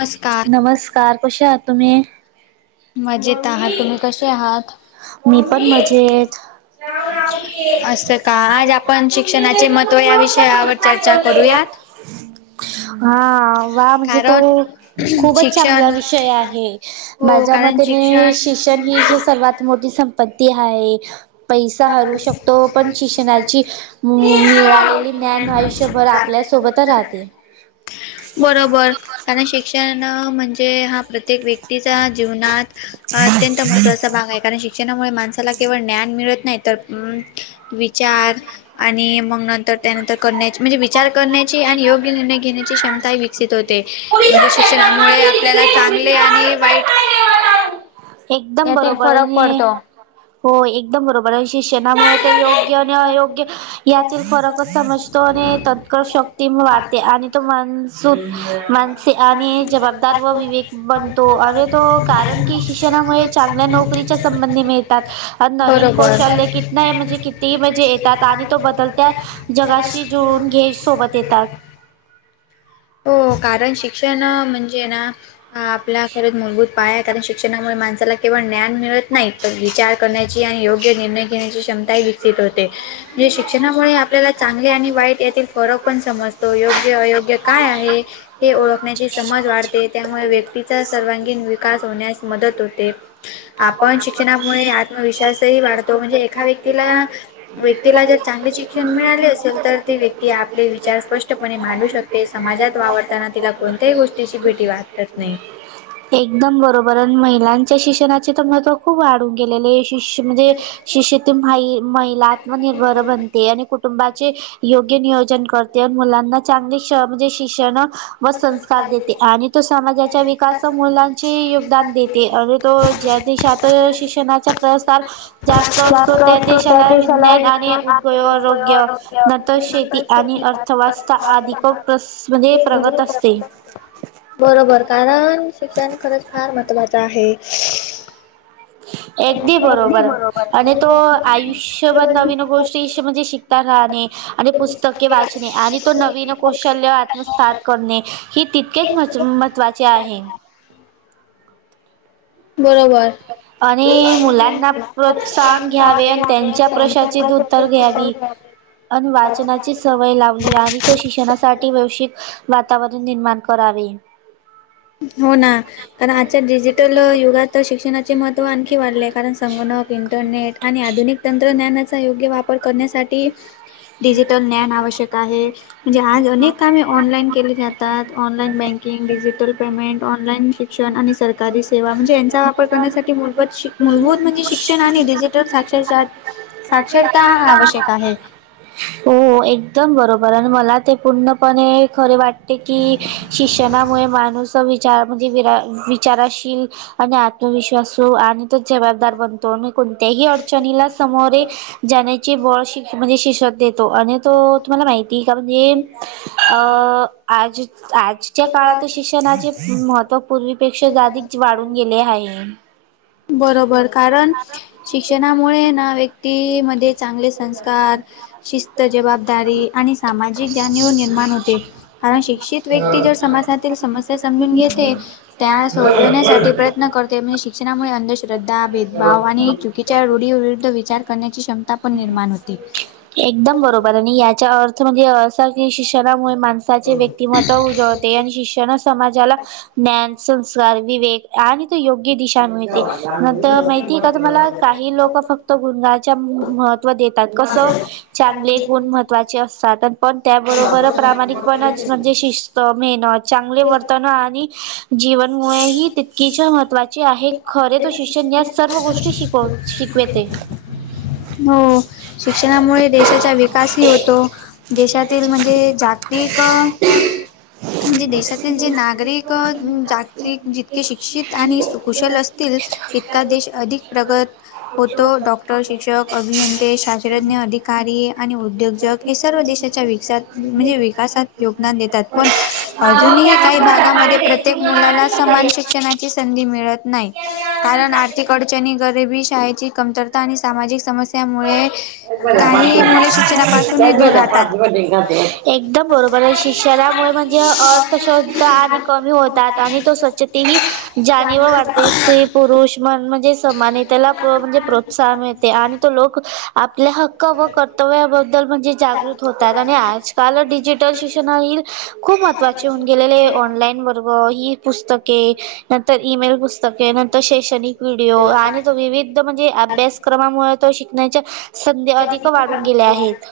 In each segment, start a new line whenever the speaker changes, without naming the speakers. नमस्कार
नमस्कार, कसे आहात तुम्ही?
मजेत आहात तुम्ही कसे आहात?
मी पण मजेत. रा
असं का आज आपण शिक्षणाचे महत्त्व या
[unintelligible]
ह [unintelligible]
हा, वा! म्हणजे तो खूपच चांगला
शिक्षण
विषय आहे
हो
माझ्या मत
कारण
हे शिक्षण ही सर्वात मोठी संपत्ती आहे. पैसा हरवू शकतो, पण शिक्षणाची मिळालेली ज्ञान आयुष्यभर आपल्यास सोबतचं राहते.
बरोबर, कारण शिक्षण म्हणजे हा प्रत्येक व्यक्तीचा जीवनात अत्यंत महत्त्वाचा भाग आहे, कारण शिक्षणामुळे माणसाला केवळ ज्ञान मिळत नाही, तर विचार आणि मग नंतर त्यानंतर करण्याची, म्हणजे विचार करण्याची आणि योग्य निर्णय घेण्याची क्षमता. विकसित होते. इ शिक्षणामुळे आपल्याला चांगले आणि वाईट
एकदम
यातील
बरोबर
फरक
आहे
पडतो
हो, एकदम बरोबर आहे. शिक्षणामुळे तर योग्य आणि अयोग्य यातील फरकच समजतो आणि तत्क शक्ती मग वाढते. आणि माणसे आणि जबाबदार व विवेक बनतो आणि तो कारण की शिक्षणामुळे चांगल्या नोकरीच्या संबंधी मिळतात, नवीन कौशल्य कितन आहे. म्हणजे क म्हणजे येतात आणि तो बदलत्या जगाशी जुळून घे सोबत येतात.
[unintelligible] हो, कारण शिक्षण म्हणजे ना, आपल्या खरंच मूलभूत पाय आहे. कारण शिक्षणामुळे माणसाला केवळ ज्ञान मिळत नाही, तर विचार करण्याची आणि योग्य निर्णय घेण्याची क्षमता विकसित होते, म्हणजे शिक्षणामुळे आपल्याला चांगले आणि वाईट यातील फरक पण समज योग्य-अयोग्य काय आहे, हे ओळखण्याची समज वाढते. त्यामुळे व्यक्ती सर्वांगीण विकास होण्यास मदत होते. आपण शिक्षणामुळे विश्वासही वाढतो, म्हणजे एका व्यक्तीला
[unintelligible] [unintelligible]
व्यक्तीला जर चांगले शिक्षण मिळाले असेल तर ती व्यक्ती आपले विचार स्पष्टपणे मांडू शकते समाजात वावरताना तिला कोणत्याही गोष्टीची भीती वाटत नाही
एकदम बरोबर, आणि महिलांच्या शिक्षणाचे तर महत्व खूप वाढून गेलेले. शष्य म्हणजे शिक्षणातून महिला आत्मनिर्भर बनतात. आणि कुटुंबाचे योग्य नियोजन करते आणि मुलांना चांगले, म्हणजे शिक्षण व संस्कार देते आणि तो समाजाच्या विकासा मुलांचे योगदान देते. आणि तो ज्या देशात शिक्षणाचा प्रसार जास्त असतो, त्या विज्ञान आणि उद्योग, आरोग्य नतंर शेती आणि अर्थव्यवस्था आदी म्हणजे प्रगत असते.
बरोबर, कारण शिक्षण खरंच फार महत्त्वाच आहे.
अगदी बरोबर. आणि तो आयुष्यभर नवीन गोष्टी म्हणजे शिकता राहाणे आणि पुस्त क वाचणे आणि तो नवीन कौशल्य आत्मसात करणे ही तितकेच महत्वाचे. त्या आहेन.
बरोबर.
आणि मुलांना प्रोत्साहन घ्यावे आणि त्यांच्या प्रशाचे दूध उतर घ्यावी आणि वाचनाची सवय लावली आणि प्रशिक्षणासाठी वैश्विक वातावरण निर्माण करावे.
हो ना, कारण आजच्या डिजिटल युगात तर शिक्षणाचे महत्त्व आणखी वाढले आहे, कारण संगणक इंटरनेट आणि आधुनिक तंत्रज्ञानाचा योग्य वापर वापर करण्यासाठी डिजिटल ज्ञान आवश्यक आहे. म्हणजे आज अनेक कामे ऑनलाईन केले जातात online banking, digital payment, online शिक्षण आणि सरकारी सेवा म्हणजे यांचा वापर करण्यासाठी मूलभूत-मूलभूत, म्हणजे शिक्षण आणि डिजिटल साक्षरच्या चार्ट साक्षरता हा आवश्यक आहे.
हो एकदम बरोबर आणि मला ते पूर्णपणे खरे वाट की शिक्षणामुळे माणूस विचार म्हणजे विरा विचाराशील आणि आत्मविश्वासु आणि तो जबदार बनतो आणि कोणत्याही अडचणीला समोरे जाण्याची बळ श म्हणजे शिषत देतो आणि तो तुम्हाला माहिती का म्हणजे अ आज, आज च्या काळातील शिक्षणाचे महत्त्व पूर्वीपेक्षा जाधीच वाढून गेले आहे.
बरोबर कारण शिक्षणामुळे ना व्यक्ती मध्ये चांगले संस्कार शिस्त जबाबदारी आणि सामाजिक जाणीव निर्माण होते कारण शिक्षित व्यक्ती जर समाातील समस्या समजून घेते त्या सोडोण्यात प्रयत्न करते म्हणजे शिक्षणामुळे अंधश्रद्धा भेदभाव आणि चुकीच्या रूढीविरुद्ध विचारण्याची क्षम ता पण निर्माण होते.
एकदम बरोबर आणि याचा अर्थ म्हणजे असा कि शिक्षणामुळे माणस चे व्यक्तिमत्व उजवते आणि शिक्षण समाजाला ज्ञान संस्कार विवेक आणि ते योग्य दिशा मिळते नंतर माहिती आहे का तुम्हाला काही लोक फ त गुणगाच्या महत्त्व देतात कसं चांगले गुण महत्वाचे असतात. पण त्याबरोबर प्रामाणिकपणच म्हणजे शिस्त, मेहनत, चांगले वर्तन आणि जीवनमुळे ही तितकीशा महत्वा
[unintelligible]
गोष्टी शिकव शिकवेते.
हो शिक्षणामुळे देशाचा विकास ही होतो. देशातील म्हणजे जागतिक म्हणजे देशातील जे नागरिक जागतिक जितके शिक्षित आणि सु कुशल असतील तितका देश अधिक प्रगत होतो डॉक्टर, शिक्षक अभियंते, शास्त्रज्ञ, अधिकारी आणि उद्योजक हे सर्व देशाच्या विकासत म्हणजे विकासात योगदान देतात पण अजूनही काही भागामध्ये प्रत्येक मुलाला समान शिक्षणाची संधी मिळत नाही कारण आर्थिक अडचणी गरिबी शाळेची कमतरता आणि सामाजिक समस्या त्यामुळे काही मुले शिक्षणापासूनही दूर राहतात
एकदम बरोबर आहे शिक्षणामुळे म्हणजे अर्थशवध आणि कमी होतात आणि तो स्वच्छ ते ही जाणीव वाढ ते स्त्री पुरुष मन म्हणजे समान त्याला म्हणजे प्रोत्साहन मिळते आणि तो लोक आपल्या हक्क व कर्तव्याबद्दल म्हणजे जागृत होतात आणि आजकाल डिजिटल शिक्षण नहील खूप महत्वाचे होऊन गेलेले आहे ऑनलाईन वर्ग ही पुस्तके नंतर ईमेल पुस स्तके नंतर शैक्षणिक व्हिडिओ आणि तो विविध म्हणजे अभ्यासक्रमामुळे तो शिकण्याच्या संधी अधिक वाढून गेल्या आहेत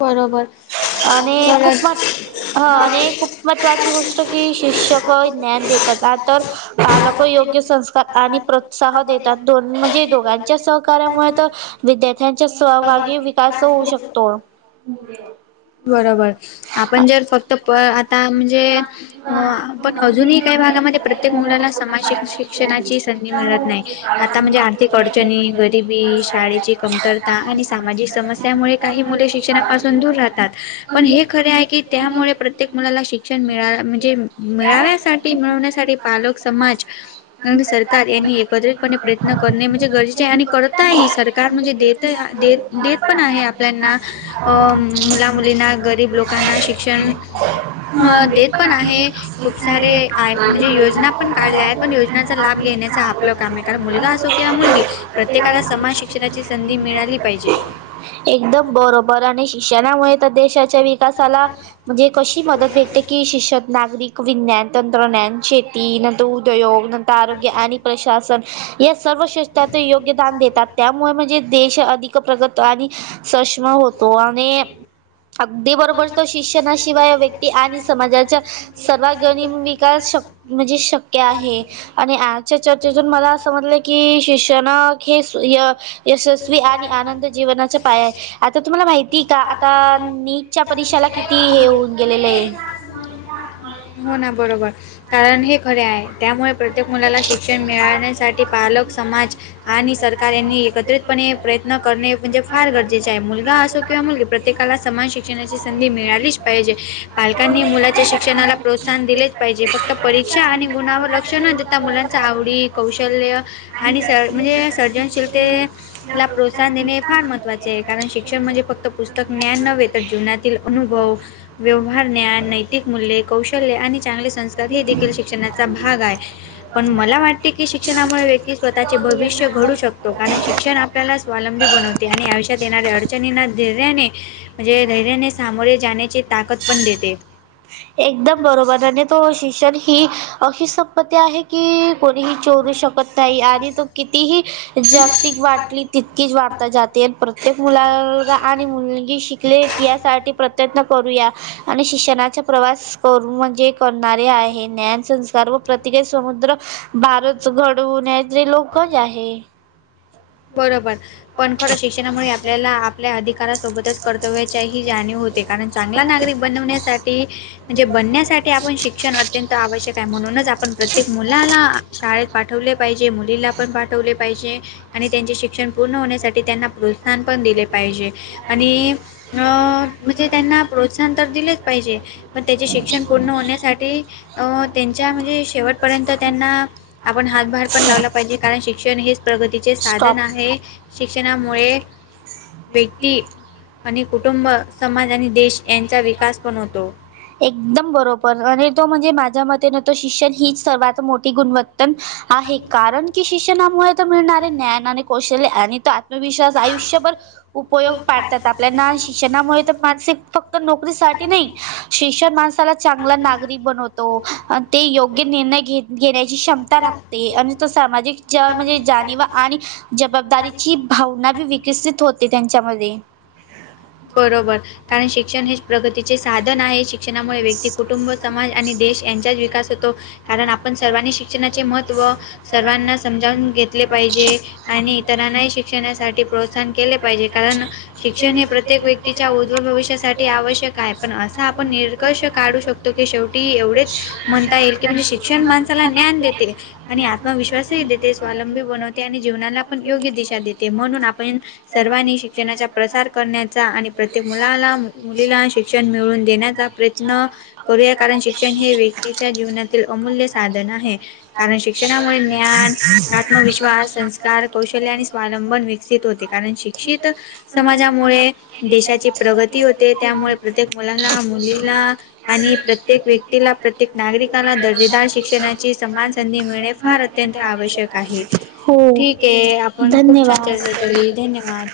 बरोबर
आणि खूप मात
खरंच
ह आणि खूप महत्त्वाची गोष्ट की शिक्षक ज्ञान देतात आ तर पालक योग्य संस्कार आणि प्रोत्साह देतात दोन म्हणजे दोघांच्या सहकार्यामुळे तर विद्यार्थ्यांचा सहभागी विकास होऊ शकतो
बरोबर आपण जर फक्त प आता म्हणजे अ पण अजूनही काही भागामध्ये प्रत्येक मुलाला स समान शिक्षणाची संधी मिळत नाही आता म्हणजे आर्थिक अडचणी गरिबी शाळेची कमतरता आणि सामाजिक समस्यामुळे काही मुले शिक्षणापासून दूर राहतात पण हे खरे आहे की त्यामुळे प्रत्येक मुलाला शिक्षण मिळा म्हणजे मिळाव्यासाठी होण्यासाठी पालक समाज आणि सरकार यांनी एकत्रितपणे प्रयत्न करणे म्हणजे गरजेचे आहे आणि करता आहे सर म्हणजे द देत पण आहे आपल्याना अ मुला मुलींना गरीब लोकांना शि क्षण देत पण आहे खूप सारे आय म्हणजे योजना पण काढलीय पण योजनेचा लाभ घेण्याच आपल काम आहे कारण मुलगा असो किंवा मुलगी प्रत्येकाला समान शिक शिक्षणाची संधी मिळाली पाहिजे
एकदम बरोबर आणि शिक्षणामुळे तर देशाच्या विकासाला म्हणजे कशी मदत भेटते की शिक्षण, नागरिक, विज्ञान, तंत्रज्ञान, शेती न उद्योग नंतर आरोग्य आणि प्रशासन या सर्व शष्रात योग्यदान देतात त्यामुळे म्हणजे देश अधिक प्रगत आणि सष्मा होतो आणि अगदी बरोबर तो शिक्षणाशिवाय व्यक्ती आणि समाजाच्या सर्वात घेऊन मिका शक म्हणजे शक आहे आणि आजच्या चर्चेतून मला असं म्हटलं की शिक्षण हे यशस्वी आणि आनंद जीवनाचा पाया आहे आता तुम्हाला माहिती का आता नीटच्या परीक्षेला किती हे होऊन गेलेलं आहे
हो ना बरोबर कारण हे खरे आहे त्यामुळे प्रत्येक मुलाला शिक्षण मिळाण्यासाठी पालक समाज आणि सरकार यांनी एकत्रित पण हे प्रयत्न करणे म्हणजे फार गरजेचे आहे मुलगा असो किंवा मुलगी प्रत्येकाला समान शिक्षणाची संधी मिळालीच पाहिजे पालकांनी मुलाच्या शिक्षणाला प्रोत्साहन दिलेच पाहिजे फक्त परी शिक्षा आणि गुणावर लक्ष न देता मुलांचा आवडी, कौशल्य आणि स म्हणजे सर्जनशिल
हम
आपल्याला प्रोत्साहन देणे हे फार महत्वाचे आहे. कारण शिक्षण म्हणजे फक्त पुस्तक ज्ञान नव्हे, तर जीवनातील अनुभव व्यवहार ज्ञान नैतिक मूल्य कौशल्य आणि चांगले संस्कार हे देखील शिक्षणाचा भाग आहे पण मला वाटते की शिक्षणामुळे व्यक्ती स्वतःच्या तःचे भविष्य घडू शकते. कारण शिक्षण आपल्याला स्वावलंबी बनवते आणि आयुष्यात येणाऱ्या अडचणीना धैर्याने म्हणजे धैर्याने सामोरे जाण्याची ताकद पण देते.
एकदम बरोबर आणि तो शिक्षण ही अशी संपत्ती आहे.
ह
की कोणीही चोरू शकत नाही आणि कितीही जागतिक वाटली तितकीच वाढता जाते. ते मुला आणि मुलगी शिकले यासाठी प्रयत्न करूया. आणि शिक्षणाचा प्रवास कर म्हणजे करणारे आहे. ज्ञान संस्कार व प्रतिक समुद्र भारच घडवण्याचे लोकच आहे.
बरोबर पण खरं शिक्षणामुळे आपल्याला आपल्या अधिकारासोबतच कर्तव्याचीही जाणीव होते. कारण चांगला नागरिक बनवण्यासाठी म्हणजे बनण्यासाठी आपण शिक्षण अत्यंत आवश्यक आहे म्हणूनच आपण प्रत्येक मुलाला शाळेत पाठवले पाहिजे मुलीला पण पाठवले पाहिजे. आणि त्यांचे शिक्षण पूर्ण होण्यासाठी त्यांना प्रोत्साहन पण दिले पाहिजे आणि म्हणजे त्यांना प्रोत्साहन तर दिलेच पाहिजे मग त्याचे शिक्षण पूर्ण होण्यासाठी त्यांच्या म्हणजे शेवटपर्यंत त्यांना आपण हातभार पण लावला पाहिजे कारण शिक्षण हे प्रगतीचे साधन आहे शिक्षणामुळे व्यक्ती आणि कुटुंब समाज आणि देश यांचा विकास बनवतो.
एकदम बरोबर आणि तो म्हणजे माझ्या मतेन तो शिक्षण हीच सर्वात मोठी गुणवत्तान आहे कारण की शिक्षणामुळे तर मिळणारे ज्ञान आणि कौशल्य गणितात विश्वास आयुष्यभर उपयोग पाडतात आपल्याला. शिक्षणामुळे तर माणसीक फक्त नोकरीसाठी नाही शिक्षण माणसाला ना चांगलं नागरिक घरी बनतो ते योग्य निर्णय घेत. घेण्याची क्षमता राखते आणि तो सामाजिक जाणीव आणि जबाबदारीची भावना बी विकसित होते त्यांच्यामध्ये
बरोबर कारण शिक्षण हे प्रगतीचे साधन आहे शिक्षणामुळे व्यक्ती कुटुंब समाज आणि देश यांचाच विकास होतो कारण आपण सर्वांनी शिक्षणाचे महत्व सर्वांना समजावून घेतले पाहिजे आणि इतरांनाही शिक्षणासाठी प्रोत्साहन केले पाहिजे कारण शिक्षण हे प्रत्येक प्रत्येक व्यक्तीच्या उज्जवल भविष्यासाठी आवश्यक आहे पण असा आपण निर्कर्ष काढू शकतो की शेवटी एवढेच म्हणता येईल की म्हणजे शिक्षण माणसाला ज्ञान देते आणि मग विश्वासही देते, स्वालंबी बनवते आणि जीवनाला आपण योग्य दिशा देते म्हणून आपण सर्वांनी शिक्षणाचा प्रसार करण्यात चा, आणि प्रत्येक मुलाला आणि मुलीला शिक्षण मिळवून देण्याचा प्रयत्न करूया कारण शिक्षण हे व्यक्तीच्या जीवनातील अमूल्य साधन आहे. कारण शि शिक्षणामुळे ज्ञान आत्मविश्वास संस्कार कौशल्य आणि स्वावलंबन विकसित होते. कारण शिक्ष शिक्षित समाजामुळे देशाची प्रगती होते, त्यामुळे प्रत्येक मुलाला मुलीला आणि प्रत्येक व्यक्तीला, प्रत्येक नागरिकाला दर्जेदार शिक्षणाची समान संधी मिळणे फार अत्यंत आवश्यक आहे.
हो
ठीक आहे, आपण खूप छान
धन्यवाद
चर्चा केली. धन्यवाद!